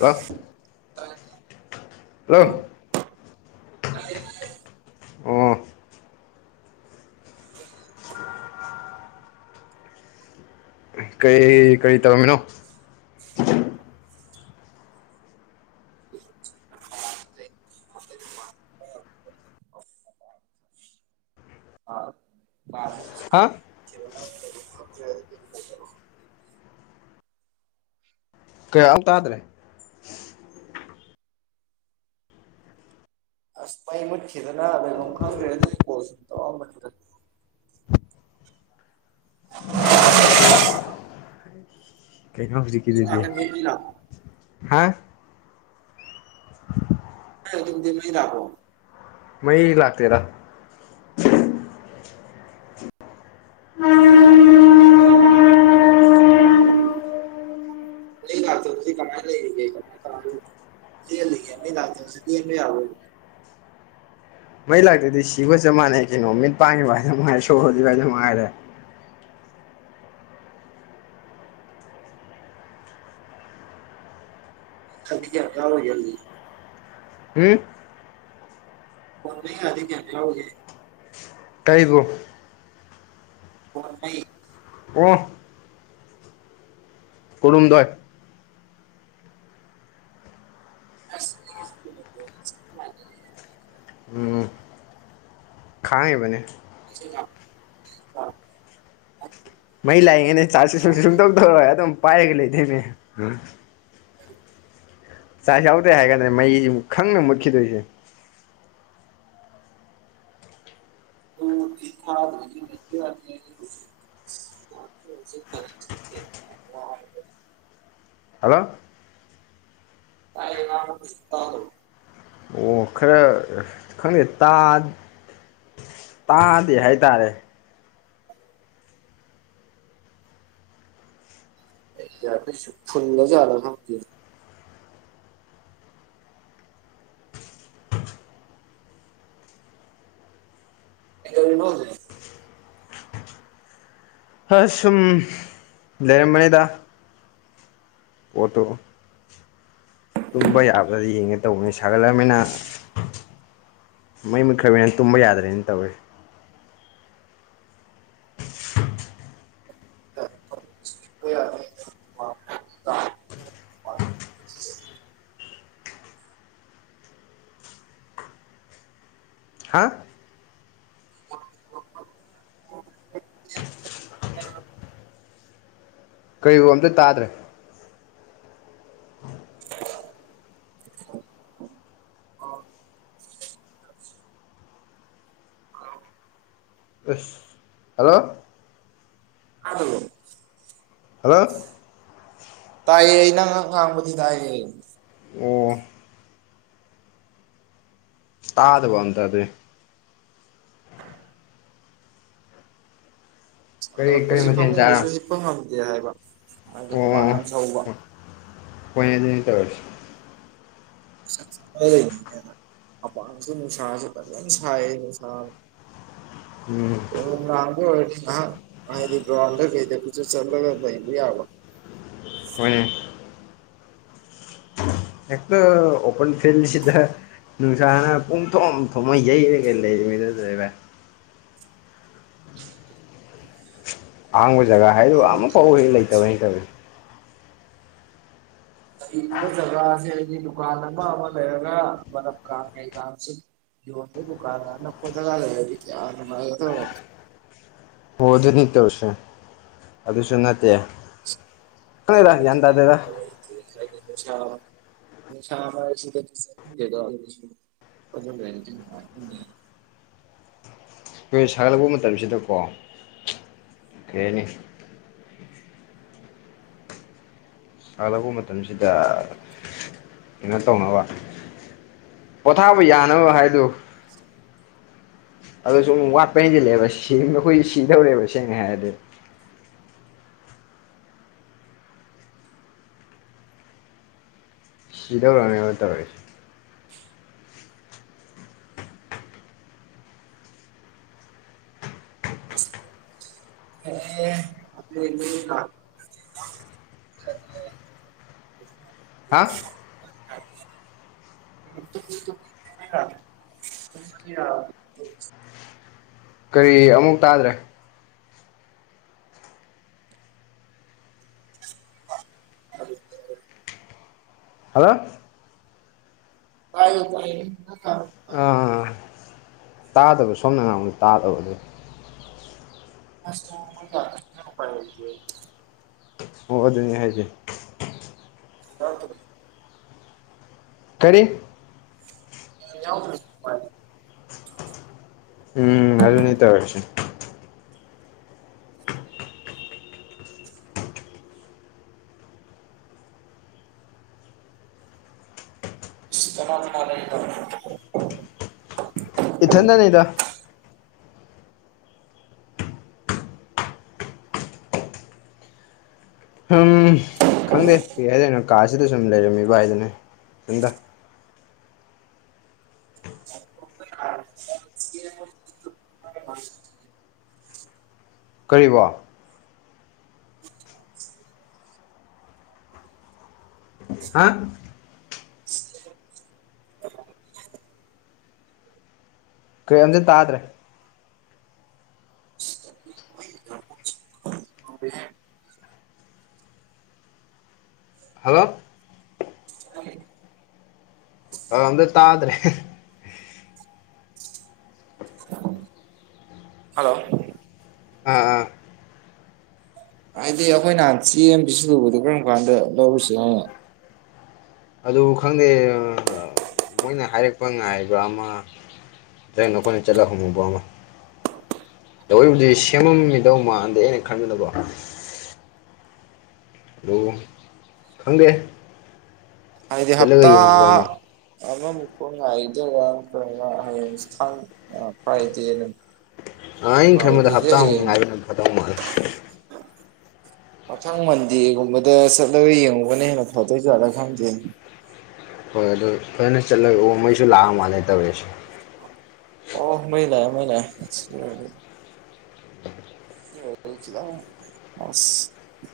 Hello hello [inaudible] ꯑꯣ ꯀꯩ ꯀꯩ ꯇꯧꯔꯝꯃꯤꯅꯣ ꯍꯥꯥ [unintelligible] ꯀꯌꯥ ꯑ ꯇꯥꯗ꯭ꯔꯦ ꯑꯁ ꯃꯩ ꯃꯨꯠꯈꯤꯗꯅ ꯂꯩꯕꯝ ꯈꯪꯗ꯭ꯔꯦ ꯑꯗꯨꯒꯤ ꯀꯣꯜ ꯁꯨꯝ ꯇꯧꯔꯛ ꯑꯝꯕꯅꯤꯗ [inaudible] ꯀꯩꯅꯣ ꯍꯧꯖꯤꯛꯀꯤꯗꯨꯗꯤ ꯂꯥꯛꯀꯅꯤ ꯃꯩ ꯂꯥꯛꯄ ꯍꯥ [inaudible] ꯗꯤꯟꯟ ꯗꯤꯟ ꯃꯩ ꯂꯥꯛꯈꯣ ꯃꯩ ꯂꯥꯛꯇꯦꯗ ꯃꯩ ꯂꯛꯇꯕꯁꯤ ꯀꯃꯥꯏ ꯂꯩꯔꯤꯒꯦ ꯀꯃꯥꯏ ꯀꯍꯥꯏ ꯆꯦꯜ ꯂꯤꯒꯦ [unintelligible] ꯑꯃꯨꯛꯁꯨ ꯇꯦꯟꯕꯥ ꯌꯥꯕ ꯃꯩ ꯂꯥꯛꯇꯗꯤ ꯁꯤꯕꯒ ꯆꯞ ꯃꯥꯟꯅꯩ ꯀꯩꯅꯣ ꯃꯤꯠ ꯄꯥꯡꯉꯤꯕ ꯍꯥꯏꯗꯨ ꯃꯉꯥꯏ ꯁꯣꯔ ꯍꯣꯜꯂꯤꯕ ꯍꯥꯏꯗꯨ ꯃꯉꯥꯏꯔꯦ ꯊꯕꯤ ꯌꯥꯝ ꯀꯥꯎ ꯒꯜꯗꯤ ꯍꯝ ꯑꯣ [unintelligible] ꯌꯥꯎꯔꯤꯒꯦ ꯀꯩꯕꯨ ꯍꯣ ꯅꯩ ꯑꯣ ꯀꯨꯜꯍꯨꯝꯗꯣꯏ [inaudible] ꯊꯥꯔꯤꯕꯅꯦ [unintelligible] ꯃꯩꯁꯨ ꯂꯥꯛꯄ ꯃꯩ ꯂꯥꯛꯏꯉꯩꯅꯦ ꯆꯥꯁꯨ ꯁꯨꯝꯁꯨ ꯁꯨꯡ ꯇꯧꯊꯧꯔꯣꯏ ꯑꯗꯨꯝ ꯄꯥꯏꯔꯒ ꯂꯩꯊꯣꯏꯅꯦ ꯆꯥꯛ ꯌꯥꯎꯗꯦ ꯍꯥꯏ ꯀꯥꯟꯗꯅꯦ ꯃꯩ ꯈꯪꯅ ꯃꯨꯠꯈꯤꯗꯣꯏꯁꯦ [unintelligible] ꯐꯨꯜꯂꯖꯥꯠꯂ ꯍꯜꯂꯣ [unintelligible] ꯑꯣ ꯈꯔ ꯈꯪꯗꯦ ꯇꯥꯗꯦ ꯍꯥꯏꯇꯥꯔꯦ ꯏꯌꯔ ꯄꯤꯁ ꯁꯦ ꯐꯨꯜꯂꯥ ꯖꯠꯂꯥ ꯈꯪꯇꯦ ꯀꯩꯏꯗꯧꯔꯤꯅꯣ ꯍꯧꯖꯤꯛ ꯑ ꯁꯨꯝ ꯂꯩꯔꯝꯕꯅꯤꯗ ꯑꯣꯠꯇꯣ ꯇꯨꯝꯕ ꯌꯥꯕꯔ꯭ꯗꯣ ꯌꯦꯡꯒꯦ ꯇꯧꯕꯅꯤ ꯁꯥꯒꯠꯂꯑꯃꯦꯅ ꯃꯩ ꯃꯨꯠꯈ꯭ꯔꯕꯅꯤꯅ ꯇꯨꯝꯕ ꯌꯥꯗ꯭ꯔꯦꯅ ꯇꯧꯋꯦ ꯇꯥꯗꯕ꯭ꯔꯣ ꯍꯥ ꯀꯩꯕꯨ ꯑꯝꯇ ꯇꯥꯗ꯭ꯔꯦ ꯑꯁ ꯍꯜꯂꯣ [unintelligible] ꯍꯜꯂꯣ ꯇꯥꯏꯌꯦ ꯅꯪ ꯉꯛ ꯉꯥꯡꯕꯗꯤ ꯇꯥꯏꯌꯦ ꯑꯣ ꯇꯥꯗꯕꯗ ꯑꯝꯇꯥ ꯑꯗꯨꯏ ꯀꯔꯤ ꯀꯔꯤ ꯍꯜꯂꯛꯄꯁꯤ ꯃꯊꯦꯜ ꯆꯥꯔ ꯐꯃꯨꯡꯗꯁꯨ ꯍꯤꯞꯄ ꯉꯝꯗꯦ ꯍꯥꯏꯕ ꯍꯥꯏꯗꯤ ꯍꯨꯃꯥꯡ ꯌꯥꯝ ꯁꯧꯕ ꯈꯣꯏ ꯑꯅꯤꯅꯥ ꯇꯧꯔꯤꯁꯦ꯫ [unintelligible] ꯑꯄꯥꯥꯡꯁ ꯅꯨꯡꯁꯥꯁ ꯐꯖꯟꯅꯥ ꯁꯥꯏꯍꯦ ꯅꯨꯡꯁꯖꯨ ꯎꯝ ꯏꯃꯟꯅꯕꯥ ꯑꯣꯏꯔꯗꯤ ꯉꯍꯥ ꯍꯥꯏꯗꯤ ꯒꯔꯎꯟꯗ ꯀꯩꯗꯥ ꯀꯣꯏꯆꯠ ꯆꯠꯂꯒꯥ ꯂꯩꯕꯥ ꯌꯥꯕꯥ ꯍꯣꯏꯅꯦ ꯍꯦꯛꯇ ꯑꯣꯄꯟ ꯐꯤꯜꯁꯤꯗ ꯅꯨꯡꯁꯥꯅ ꯄꯨꯡꯊꯣꯝ ꯊꯣꯛꯃ ꯌꯩꯔꯒ ꯂꯩꯔꯤ [unintelligible] ꯑꯍꯥꯡꯕ ꯖꯒꯥ ꯍꯥꯏꯗꯨ ꯑꯃꯐꯥꯎ ꯍꯦꯛ ꯂꯩꯇꯕ [unintelligible] ꯍꯤꯡꯉꯤꯕ ꯖꯒꯥꯁꯦ ꯍꯥꯏꯗꯤ ꯗꯨꯀꯥꯟ ꯑꯃ ꯑꯃ ꯂꯩꯔꯒ ꯕꯥꯂꯞ ꯀꯥ ꯀꯩ ꯀꯥꯁꯤ ꯗꯨ ꯀꯥꯟ ꯑꯅꯥꯛꯄꯗ ꯂꯩꯔꯗꯤ ꯀꯌꯥ ꯅꯨꯉꯥꯏꯒꯗꯦ ꯍꯣ ꯑꯗꯨꯅꯤ ꯇꯧꯁꯦ ꯑꯗꯨꯁꯨ ꯅꯠꯇꯦ ꯈꯪꯗꯦꯗ ꯒ꯭ꯌꯥꯟ ꯇꯥꯗꯦꯗ [unintelligible] [unintelligible] ꯈꯣꯏ ꯁꯥꯒꯠꯂꯛꯄ ꯃꯇꯝꯁꯤꯗꯀꯣ ꯀꯩ ꯍꯥꯏꯅꯤ ꯁꯒꯠꯂꯛꯄ ꯃꯇꯝꯁꯤꯗ ꯀꯩꯅꯣ ꯇꯧꯅꯕ ꯄꯣꯊꯥꯕ ꯌꯥꯅꯕ ꯍꯥꯏꯗꯣ ꯑꯗꯣꯁꯨꯝ ꯋꯥꯠꯄ ꯍꯦꯟꯖꯤꯜꯂꯛꯑꯦꯕ ꯁꯤꯕꯅꯥ ꯈꯣꯏ ꯁꯤꯗꯧꯔꯦꯕ ꯁꯦꯡꯅ ꯍꯥꯏꯔꯗꯤ ꯁꯤꯗꯧꯔꯥꯃꯦꯕ ꯇꯧꯔꯤꯁꯦ [unintelligible] [inaudible] ꯍꯥꯥ [unintelligible] [unintelligible] ꯀꯔꯤ ꯑꯃꯨꯛ ꯇꯥꯗ꯭ꯔꯦ [unintelligible] ꯍꯥꯜꯂꯣ ꯇꯏꯌꯦ ꯇꯏꯌꯦ [unintelligible] ꯑꯥ ꯇꯥꯗꯕ ꯁꯣꯝꯅ ꯉꯥꯡꯕꯗꯨ ꯇꯥꯗꯕ ꯑꯗꯨꯏ [unintelligible] ꯑꯣ ꯑꯗꯨꯅꯦ ꯍꯥꯏꯁꯦ [unintelligible] ꯀꯔꯤ [unintelligible] ꯎꯝ ꯑꯗꯨꯅꯤ ꯇꯧꯔꯤꯁꯤ [unintelligible] ꯏꯊꯟꯗꯅꯤꯗ ꯎꯝ ꯈꯪꯗꯦ ꯀꯩ ꯍꯥꯏꯗꯣꯏꯅꯣ ꯀꯥꯁꯤꯗ ꯁꯨꯝ ꯂꯩꯔꯝꯃꯤꯕ ꯍꯥꯏꯗꯨꯅꯦ ꯁꯟꯗ [unintelligible] [unintelligible] ꯀꯔꯤꯕꯣ ꯍꯥ ꯀꯔꯤꯝꯇꯥ ꯇꯥꯗ꯭ꯔꯦ [inaudible] ꯍꯜꯂꯣ ꯑꯝꯇ ꯇꯥꯗ꯭ꯔꯦ ꯍꯜꯂꯣ ꯑꯥ ꯑꯥ ꯍꯥꯏꯗꯤ ꯑꯩꯈꯣꯏ ꯅꯍꯥꯟ ꯆꯦꯕꯤꯁꯤꯜꯂꯨꯕꯗꯣ ꯀꯔꯝ ꯀꯥꯟꯗ ꯂꯧꯔꯨꯁꯤ ꯑꯗꯨ ꯈꯪꯗꯦ ꯃꯣꯏꯅ ꯍꯥꯏꯔꯛꯄ ꯉꯥꯏꯕ ꯑꯃ ꯗ꯭ꯔ ꯅꯈꯣꯏꯅ ꯆꯠꯂꯍꯪꯉꯨꯕ ꯑꯃ ꯇꯧꯔꯤꯕꯗꯤ ꯁꯦꯝꯃꯝꯃꯤꯗꯧ ꯃꯥꯥꯟꯗ ꯑꯩꯅ ꯈꯟꯕꯗꯕ ꯑꯣ ꯐꯪꯗꯦ ꯍꯥꯏꯗꯤ ꯍꯞꯇꯥ ꯑꯃꯃꯨꯛꯀꯣ ꯉꯥꯏꯗꯔ ꯍꯌꯦꯡ ꯊꯥꯡꯖꯥ ꯐ꯭ꯔꯥꯏꯗꯦꯅ ꯑ ꯑꯩꯅ ꯈꯟꯕꯗ ꯍꯞꯇꯥ ꯉꯥꯏꯕꯅ ꯐꯗꯧ ꯃꯥꯜꯂꯦ ꯃꯊꯪ ꯃꯟꯗꯦꯒꯨꯝꯕꯗ ꯆꯠꯂꯒ ꯌꯦꯡꯉꯨꯕꯅ ꯍꯦꯟꯅ ꯐꯗꯣꯏ ꯆꯥꯠꯂ ꯈꯪꯗꯦ ꯍꯣꯏ ꯑꯗꯨ ꯐꯖꯅ ꯆꯠꯂꯒ ꯑꯣ ꯃꯩꯁꯨ ꯂꯥꯛꯑ ꯃꯥꯜꯂꯦ ꯇꯧꯔꯛꯁꯦ ꯑꯣ ꯃꯩ ꯂꯥꯛꯑ° ꯃꯩ ꯂꯥꯛꯑ° ꯁꯑꯤ ꯑꯣꯏ ꯔꯗꯤ ꯑ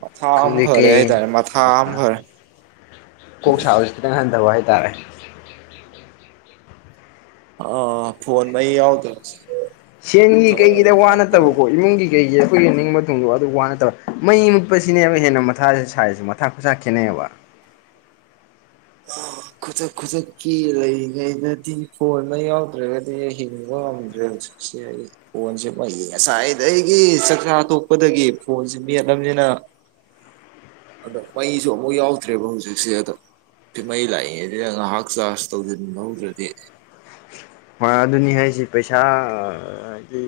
ꯃꯊꯥ ꯑꯃ ꯈꯪꯗꯦ ꯐꯔꯦ ꯀꯩ ꯍꯥꯏꯇꯥꯔꯦ ꯃꯊꯥ ꯑꯃ ꯐꯔꯦ ꯀꯣꯛ ꯁꯥꯕꯁꯤ ꯈꯤꯇꯪ ꯍꯟꯊꯕ ꯍꯥꯏꯇꯥꯔꯦ ꯑꯥ ꯐꯣꯟ ꯃꯩ ꯌꯥꯎꯗꯕ ꯁꯦꯟꯒꯤ ꯌꯥꯝ ꯀꯩꯒꯤꯗ ꯋꯥ ꯅꯨꯡꯉꯥꯏꯔꯛꯇꯕ ꯅꯠꯇꯕꯀꯣ ꯏꯃꯨꯡꯒꯤ ꯀꯩꯒꯤ ꯑꯩꯈꯣꯏꯒꯤ ꯅꯤꯡꯕ ꯊꯨꯡꯗꯣ ꯑꯗꯨ ꯋꯥꯅꯠꯇꯧꯋꯦ ꯃꯩ ꯃꯨꯠꯄꯁꯤꯅꯦꯕ ꯍꯦꯟꯅ ꯃꯊꯥꯦ ꯁꯥꯏꯁꯨ ꯃꯊꯥ ꯈꯨꯠꯊꯥ ꯈꯦꯠꯅꯩꯑꯕ [unintelligible] ꯈꯨꯁꯛ ꯈꯨꯁꯛꯀꯤ ꯂꯩꯔꯤꯉꯩꯗꯗꯤ ꯐꯣꯟꯅ ꯌꯥꯎꯗ꯭ꯔꯒꯗꯤ ꯍꯤꯡꯕ ꯉꯝꯗ꯭ꯔꯦ ꯍꯧꯖꯤꯛ ꯁꯤ ꯐꯣꯟꯁꯦ ꯐꯌꯦ ꯉꯁꯥꯏꯗ ꯑꯩꯒꯤ ꯆꯥꯛꯆꯥ ꯊꯣꯛꯣꯛꯄꯗꯒꯤ ꯐꯣꯟꯁꯦ ꯃꯦꯠꯂꯝꯕꯅꯤꯅ ꯑꯗ ꯃꯩꯁꯨ ꯑꯃꯨꯛ ꯌꯥꯎꯗ꯭ꯔꯦꯕ ꯍꯧꯖꯤꯛꯁꯦ ꯑꯗ ꯃꯩ ꯂꯥꯛꯏꯉꯗꯤ ꯅ ꯉꯥꯏꯍꯥꯛ ꯆꯥꯔꯖ ꯇꯧꯁꯤ ꯂꯧꯗ꯭ꯔꯗꯤ ꯑꯗꯨꯅꯤ ꯍꯥꯏꯁꯤ ꯄꯩꯁꯥ ꯍꯥꯏꯗꯤ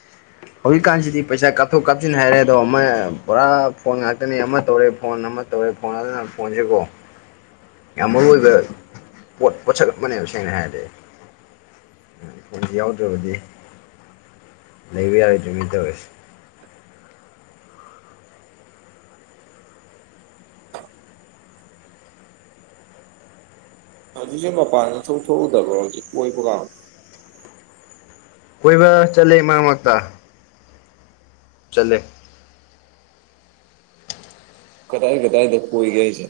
[inaudible] ꯍꯧꯖꯤꯛꯀꯥꯟꯁꯤꯗꯤ ꯄꯩꯁꯥ ꯀꯥꯞꯊꯣꯛ ꯀꯥꯞꯁꯤꯟ ꯍꯥꯏꯔꯦ ꯑꯗꯣ ꯑꯃ ꯄꯨꯔꯥ ꯐꯣꯟ ꯉꯥꯛꯇꯅꯦ ꯑꯃ ꯇꯧꯔꯦ ꯐꯣꯟ ꯑꯃ ꯇꯧꯔ ꯐꯣꯟꯉꯜꯗꯅ ꯐꯣꯟꯁꯤꯕꯣ ꯌꯥꯝ ꯃꯔꯨ ꯑꯣꯏꯕ ꯄꯣꯠ ꯄꯣꯠꯁꯛꯛ ꯑꯃꯅꯦꯕ ꯁꯦꯡꯅ ꯍꯥꯏꯔꯗꯤ ꯑꯖꯤ ꯌꯥꯎꯗ꯭ꯔꯕꯗꯤ ꯂꯩꯕ ꯌꯥꯔꯣꯏ ꯑꯗꯨꯃꯥꯏꯅ ꯇꯧꯔꯁꯦ ꯍꯧꯖꯤꯛꯁꯦ ꯃꯄꯥꯟꯗ ꯊꯣꯛꯊꯣꯛꯎꯗꯕ꯭ꯔꯣ ꯍꯧꯖꯤꯛ ꯀꯣꯏꯕꯒ ꯀꯣꯏꯕ ꯆꯠꯂꯦ ꯃꯥꯔꯛ ꯃꯥꯔꯛ ꯇ ꯆꯠꯂꯦ ꯀꯗꯥꯏ ꯀꯗꯥꯏꯗ ꯀꯣꯏꯒꯦꯁꯦ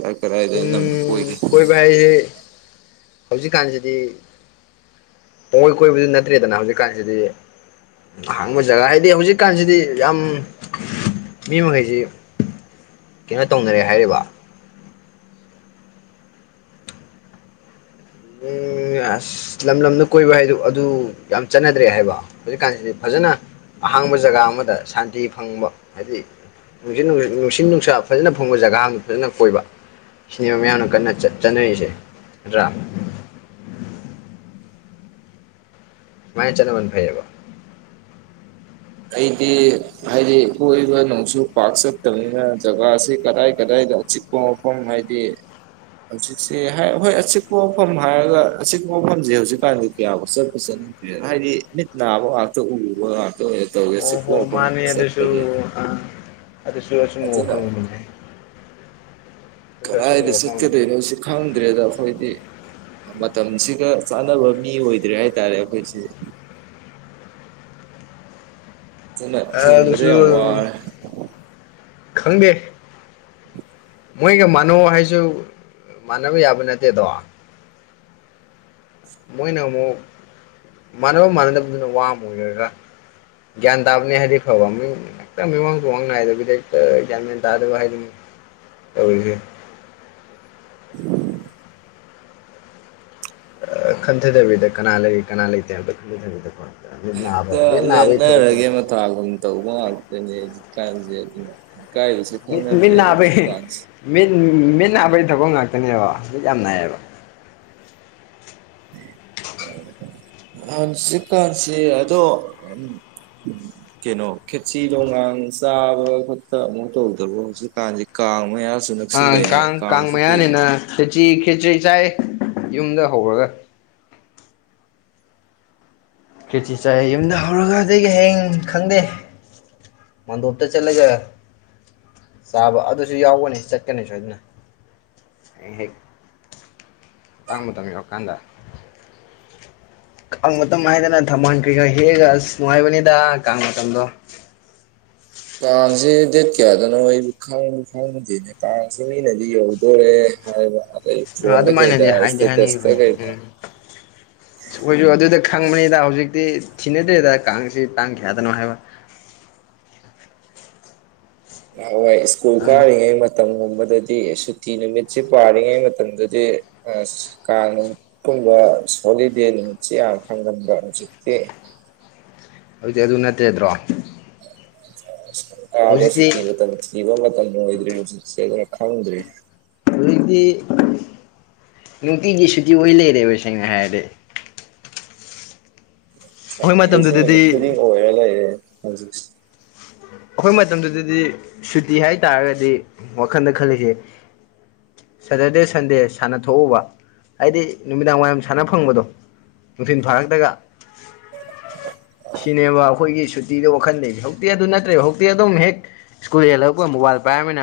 ꯀ ꯀꯗꯥꯏꯗ ꯅꯅ ꯀꯣꯏꯒꯦ ꯍꯥꯏꯌꯦ ꯍꯧꯖꯤꯛꯀꯥꯟꯁꯤꯗꯤ ꯄꯨꯡꯀꯣꯏ ꯀꯣꯏꯕꯗꯨ ꯅꯠꯇ꯭ꯔꯦꯗꯅ ꯍꯧꯖꯤꯛꯀꯥꯟꯁꯤꯗꯤ ꯑꯍꯥꯡꯕ ꯖꯒꯥ ꯍꯥꯏꯗꯤ ꯍꯧꯖꯤꯛꯀꯥꯟꯁꯤꯗꯤ ꯌꯥꯝ ꯃꯤ ꯃꯈꯩꯁꯤ ꯀꯩꯅꯣ ꯇꯧꯅꯔꯦ ꯍꯥꯏꯔꯤꯕ ꯎꯝ ꯑꯥꯁ ꯂꯝ ꯂꯝꯗ ꯀꯣꯏꯕ ꯍꯥꯏꯗꯨ ꯑꯗꯨ ꯌꯥꯝ ꯆꯠꯅꯗ꯭ꯔꯦ ꯍꯥꯏꯕ ꯍꯧꯖꯤꯛꯀꯥꯟꯁꯤꯗꯤ ꯐꯖꯅꯥ ꯑꯍꯥꯡꯕ ꯖꯒꯥ ꯑꯃꯗ ꯁꯥꯟꯇꯤ ꯐꯪꯕ ꯍꯥꯏꯗꯤ ꯅꯨꯡꯁꯤꯠ ꯅꯨꯡꯁꯤꯠ ꯅꯨꯡꯁꯤꯠ ꯅꯨꯡꯁꯥ ꯐꯖꯅ ꯐꯪꯕ ꯖꯒꯥ ꯑꯃ ꯐꯖꯅ ꯀꯣꯏꯕ ꯁꯤꯅꯦꯕ ꯃꯌꯥꯝꯅ ꯀꯟꯅ ꯆꯠ ꯆꯅꯔꯤꯁꯦ ꯅꯠꯇ꯭ꯔꯥ ꯁꯨꯃꯥꯏꯅ ꯆꯠꯅꯕꯅ ꯐꯩꯌꯦꯕ ꯑꯩꯗꯤ ꯍꯥꯏꯗꯤ ꯀꯣꯏꯕ ꯅꯣꯡꯁꯨꯨ ꯄꯥꯛ ꯆꯠꯇꯕꯅꯤꯅ ꯖꯒꯥꯁꯤ ꯀꯗꯥꯏ ꯀꯗꯥꯏꯗꯤ ꯑꯆꯤꯛ ꯄꯨꯝꯈꯣꯡ ꯍꯥꯏꯗꯤ ꯍꯧꯖꯤꯛꯁꯤ ꯍꯥꯏ ꯍꯣꯏ ꯑꯆꯤꯛꯄ ꯃꯐꯝ ꯍꯥꯏꯔꯒ ꯑꯆꯤꯛꯄ ꯃꯐꯝꯁꯤ ꯍꯧꯖꯤꯛꯀꯥꯟꯗꯤ ꯀꯌꯥꯕꯨ ꯆꯠꯄꯨ ꯆꯠꯅꯤ ꯍꯥꯏꯗꯤ ꯃꯤꯠ ꯅꯥꯕ ꯉꯥꯛꯇ ꯎꯕ ꯉꯥꯛꯇ ꯑꯣꯏꯅ ꯇꯧꯒꯦ ꯁꯤ ꯑꯣ ꯀꯣ ꯍꯣ ꯃꯐꯝ ꯃꯥꯅꯦ ꯑꯗꯨꯁꯨ ꯆꯠꯄꯁꯦ ꯑꯥ ꯑꯗꯨꯁꯨ ꯑꯆꯨꯝꯕ ꯑꯗꯨꯅ ꯋꯥꯐꯝ ꯑꯃꯥꯅꯤ ꯀꯗꯥꯏꯗ ꯑꯃꯅꯦ ꯆꯠꯀꯗꯣꯏꯅꯣ ꯁꯤ ꯈꯪꯗ꯭ꯔꯦꯗ ꯑꯩꯈꯣꯏꯗꯤ ꯃꯇꯝꯁꯤꯒ ꯆꯥꯟꯅꯕ ꯃꯤ ꯑꯣꯏꯗ꯭ꯔꯦ ꯍꯥꯏꯇꯥꯔꯦ ꯑꯩꯈꯣꯏꯁꯤ ꯑꯗꯨꯅ ꯑꯥ ꯍꯤꯡꯕꯗ ꯑꯗꯨꯁꯨ ꯌꯥꯝ ꯑꯗꯨꯝ ꯋꯥꯔꯦ ꯈꯪꯗꯦ ꯃꯣꯏꯒ ꯃꯥꯟꯅꯧ ꯍꯥꯏꯁꯨ ꯃꯥꯟꯅꯕ ꯌꯥꯕ ꯅꯠꯇꯦꯗꯣ ꯃꯣꯏꯅ ꯑꯃꯨꯛ ꯃꯥꯟꯅꯕ ꯃꯥꯟꯅꯗꯕꯗꯨꯅ ꯋꯥ ꯑꯃ ꯑꯣꯏꯔꯒ ꯒꯥ꯭ꯟ ꯗꯥꯥꯕꯅꯤ ꯍꯥꯏꯗꯤ ꯐꯕꯥ ꯃꯤ ꯃꯤꯃꯥꯡ ꯇꯨꯃꯥꯡ ꯅꯥꯏꯗꯕꯤ ꯍꯦꯛꯇ ꯒ꯭ꯌꯥꯟ ꯃꯦꯟ ꯇꯗꯕ ꯍꯥꯏꯗꯨꯅꯤ ꯇꯧꯔꯤꯖꯦ ꯫ ꯈꯟꯊꯗꯕꯤꯗ ꯀꯅꯥ ꯂꯩ ꯀꯅꯥ ꯂꯩꯇꯦ ꯍꯥꯏꯕꯗꯣ ꯈꯟꯊꯗꯕꯤꯗꯀꯣ ꯅꯥꯕ ꯃꯤꯠ ꯅꯥꯕꯩ ꯊꯕꯛꯁꯤ ꯥꯒꯨꯝ ꯇꯧꯕ ꯉꯥꯛꯇꯅꯦ ꯍꯧꯖꯤꯛꯀꯥꯟꯁꯦ ꯀꯥꯏꯁꯦ ꯃꯤꯠ ꯃꯤꯠ ꯉꯥꯡꯅꯥꯗ꯭ꯔꯦ ꯅꯥꯕꯒꯤ ꯍꯧꯖꯤꯛꯀꯟꯁꯦ ꯃꯤꯠ ꯃꯠ ꯅꯥꯕꯒꯤ ꯊꯕꯛ ꯉꯥꯛꯇꯅꯦꯕ ꯍꯧꯖꯤꯛ ꯌꯥꯝ ꯅꯥꯏꯌꯦꯕ ꯍꯥꯟꯁꯤ ꯀꯥꯟꯁꯤ ꯑꯗꯣ ꯎꯝ ꯀꯩꯅꯣ ꯈꯦꯠꯆ ꯣꯒꯥꯡ ꯆꯥꯕ ꯈꯣꯠꯄ ꯑꯃꯨꯛ ꯇꯧꯗ꯭ꯔꯕ ꯍꯧꯖꯤꯛꯀꯥꯟꯁꯦ ꯀꯥꯡ ꯃꯌꯥ ꯑꯥ ꯀꯥꯡ- ꯀꯥꯡ ꯃꯌꯥꯅꯤꯅ ꯈꯦꯆꯔꯤ ꯈꯦꯆ꯭ꯔꯤ ꯆꯥꯏ ꯌꯨꯝꯗ ꯍꯧꯔꯒ ꯀꯦꯊꯤ ꯆꯥꯏ ꯌꯨꯝꯗ ꯍꯧꯔꯒꯗꯒꯤ ꯍꯌꯦꯡ ꯈꯪꯗꯦ ꯃꯥꯗꯔꯇ ꯆꯠꯂꯥꯒ ꯆꯥꯕ ꯑꯗꯨꯁꯨ ꯌꯥꯎꯒꯅꯤ ꯆꯠꯀꯅꯤ ꯁꯣꯏꯗꯅ ꯑꯩ ꯍꯦꯛ ꯇꯥꯡ ꯃꯇꯝ ꯌꯧꯔꯀꯥꯟꯗ ꯀꯥꯡ ꯃꯇꯝ ꯍꯥꯏꯗꯅ ꯊꯝꯕꯥꯜꯈ꯭ꯔꯤꯒ ꯍꯦꯛꯒ ꯑꯁ ꯅꯨꯡꯉꯥꯏꯕꯅꯤꯗ ꯀꯥꯡ ꯃꯇꯝꯗꯣ ꯀꯥꯡꯁꯦ ꯗꯦꯠ ꯀꯌꯥꯗꯅꯣ ꯑꯩꯣꯏꯕꯨ ꯈꯪ ꯈꯪꯉꯨꯗꯦꯅꯦ ꯀꯥꯡꯁꯦ ꯃꯤꯅꯗꯤ ꯌꯧꯗꯣꯔꯦ ꯐꯣꯟꯗ ꯈꯩꯗ ꯑꯗꯨꯃꯥꯏꯅꯗꯤ ꯍꯥꯏꯗꯤ ꯏꯁꯇꯦꯇꯁ ꯇ ꯍꯥꯏꯅꯈꯤꯕꯅꯦ ꯈꯩꯗ ꯎꯝ ꯑꯩꯈꯣꯏꯁꯨ ꯑꯗꯨꯗ ꯈꯪꯕꯅꯤꯗ ꯍꯧꯖꯤꯛꯇꯤ ꯊꯤꯅꯗ꯭ꯔꯦꯗ ꯀꯥꯡꯁꯤ ꯇꯥꯡ ꯀꯌꯥꯗꯅꯣ ꯍꯥꯏꯕ ꯍꯣꯏ ꯁꯀꯨꯜ ꯎꯝ ꯀꯥꯔꯤꯉꯩ ꯃꯇꯝꯒꯨꯝꯕꯗꯗꯤ ꯁꯨꯇꯤ ꯅꯨꯃꯤꯠꯁꯤꯦ ꯄꯥꯔꯤꯉꯩ ꯃꯇꯝꯗꯗꯤ ꯑꯁ ꯀꯥꯡ ꯀꯨꯝꯕ ꯍꯣꯂꯤꯗꯦꯗꯨꯃꯤꯠꯁꯤ ꯌꯥꯝ ꯐꯪꯒꯟꯕ ꯍꯧꯖꯤꯛꯇꯤ ꯍꯧꯖꯤꯛꯇꯤ ꯑꯗꯨ ꯅꯠꯇꯦꯗ꯭ꯔꯣ ꯀꯥꯕꯁꯨ ꯍꯧꯖꯤꯛꯇꯤ ꯊꯤꯕ ꯃꯇꯝ ꯊꯤꯕ ꯃꯇꯝ ꯑꯣꯏꯗ꯭ꯔꯦ ꯍꯧꯖꯤꯛꯁꯦ ꯑꯗꯨꯅ ꯈꯪꯗ꯭ꯔꯦ ꯍꯧꯖꯤꯛꯇꯤ ꯅꯨꯡꯇꯤꯒꯤ [unintelligible] ꯍꯥꯏꯔꯗꯤ ꯑꯩꯈꯣꯏ ꯍꯎꯧꯖꯤꯛꯁꯦ ꯃꯇꯝꯗꯨꯗꯗꯤ ꯅꯨꯃꯤꯠ ꯈꯨꯗꯤꯡ ꯑꯣꯏꯔ ꯂꯩꯔꯦ ꯍꯧꯖꯤꯛꯁꯦ ꯑꯩꯈꯣꯏ ꯃꯇꯝꯗꯨꯗꯗꯤ ꯁꯨꯇꯤ ꯍꯥꯏꯇꯥꯥꯔꯒꯗꯤ ꯋꯥꯈꯜꯗ ꯈꯜꯂꯤꯁꯦ ꯁꯦꯇꯔꯗꯦ ꯁꯟꯗꯦ ꯁꯥꯟꯅꯊꯣꯛꯎꯕ ꯍꯥꯏꯗꯤ ꯅꯨꯃꯤꯗꯥꯡ ꯋꯥꯏꯔꯝ ꯁꯥꯟꯅ ꯐꯪꯕꯗꯣ ꯅꯨꯡꯊꯤꯜ ꯐꯥꯔꯛꯇꯒ ꯁꯤꯅꯦꯕꯥ ꯑꯩꯈꯣꯏꯒꯤ ꯁꯨꯇꯤꯗ ꯋꯥꯈꯜ ꯂꯩ [unintelligible] ꯅꯠꯇ꯭ꯔꯦ ꯍꯧꯖꯤꯛꯇꯤ ꯑꯗꯨꯝ ꯍꯦꯛ ꯁ꯭ꯀꯨꯜ ꯍꯜꯂꯛꯄ ꯃꯣꯕꯥꯏꯜ ꯄꯥꯏꯔꯃꯤ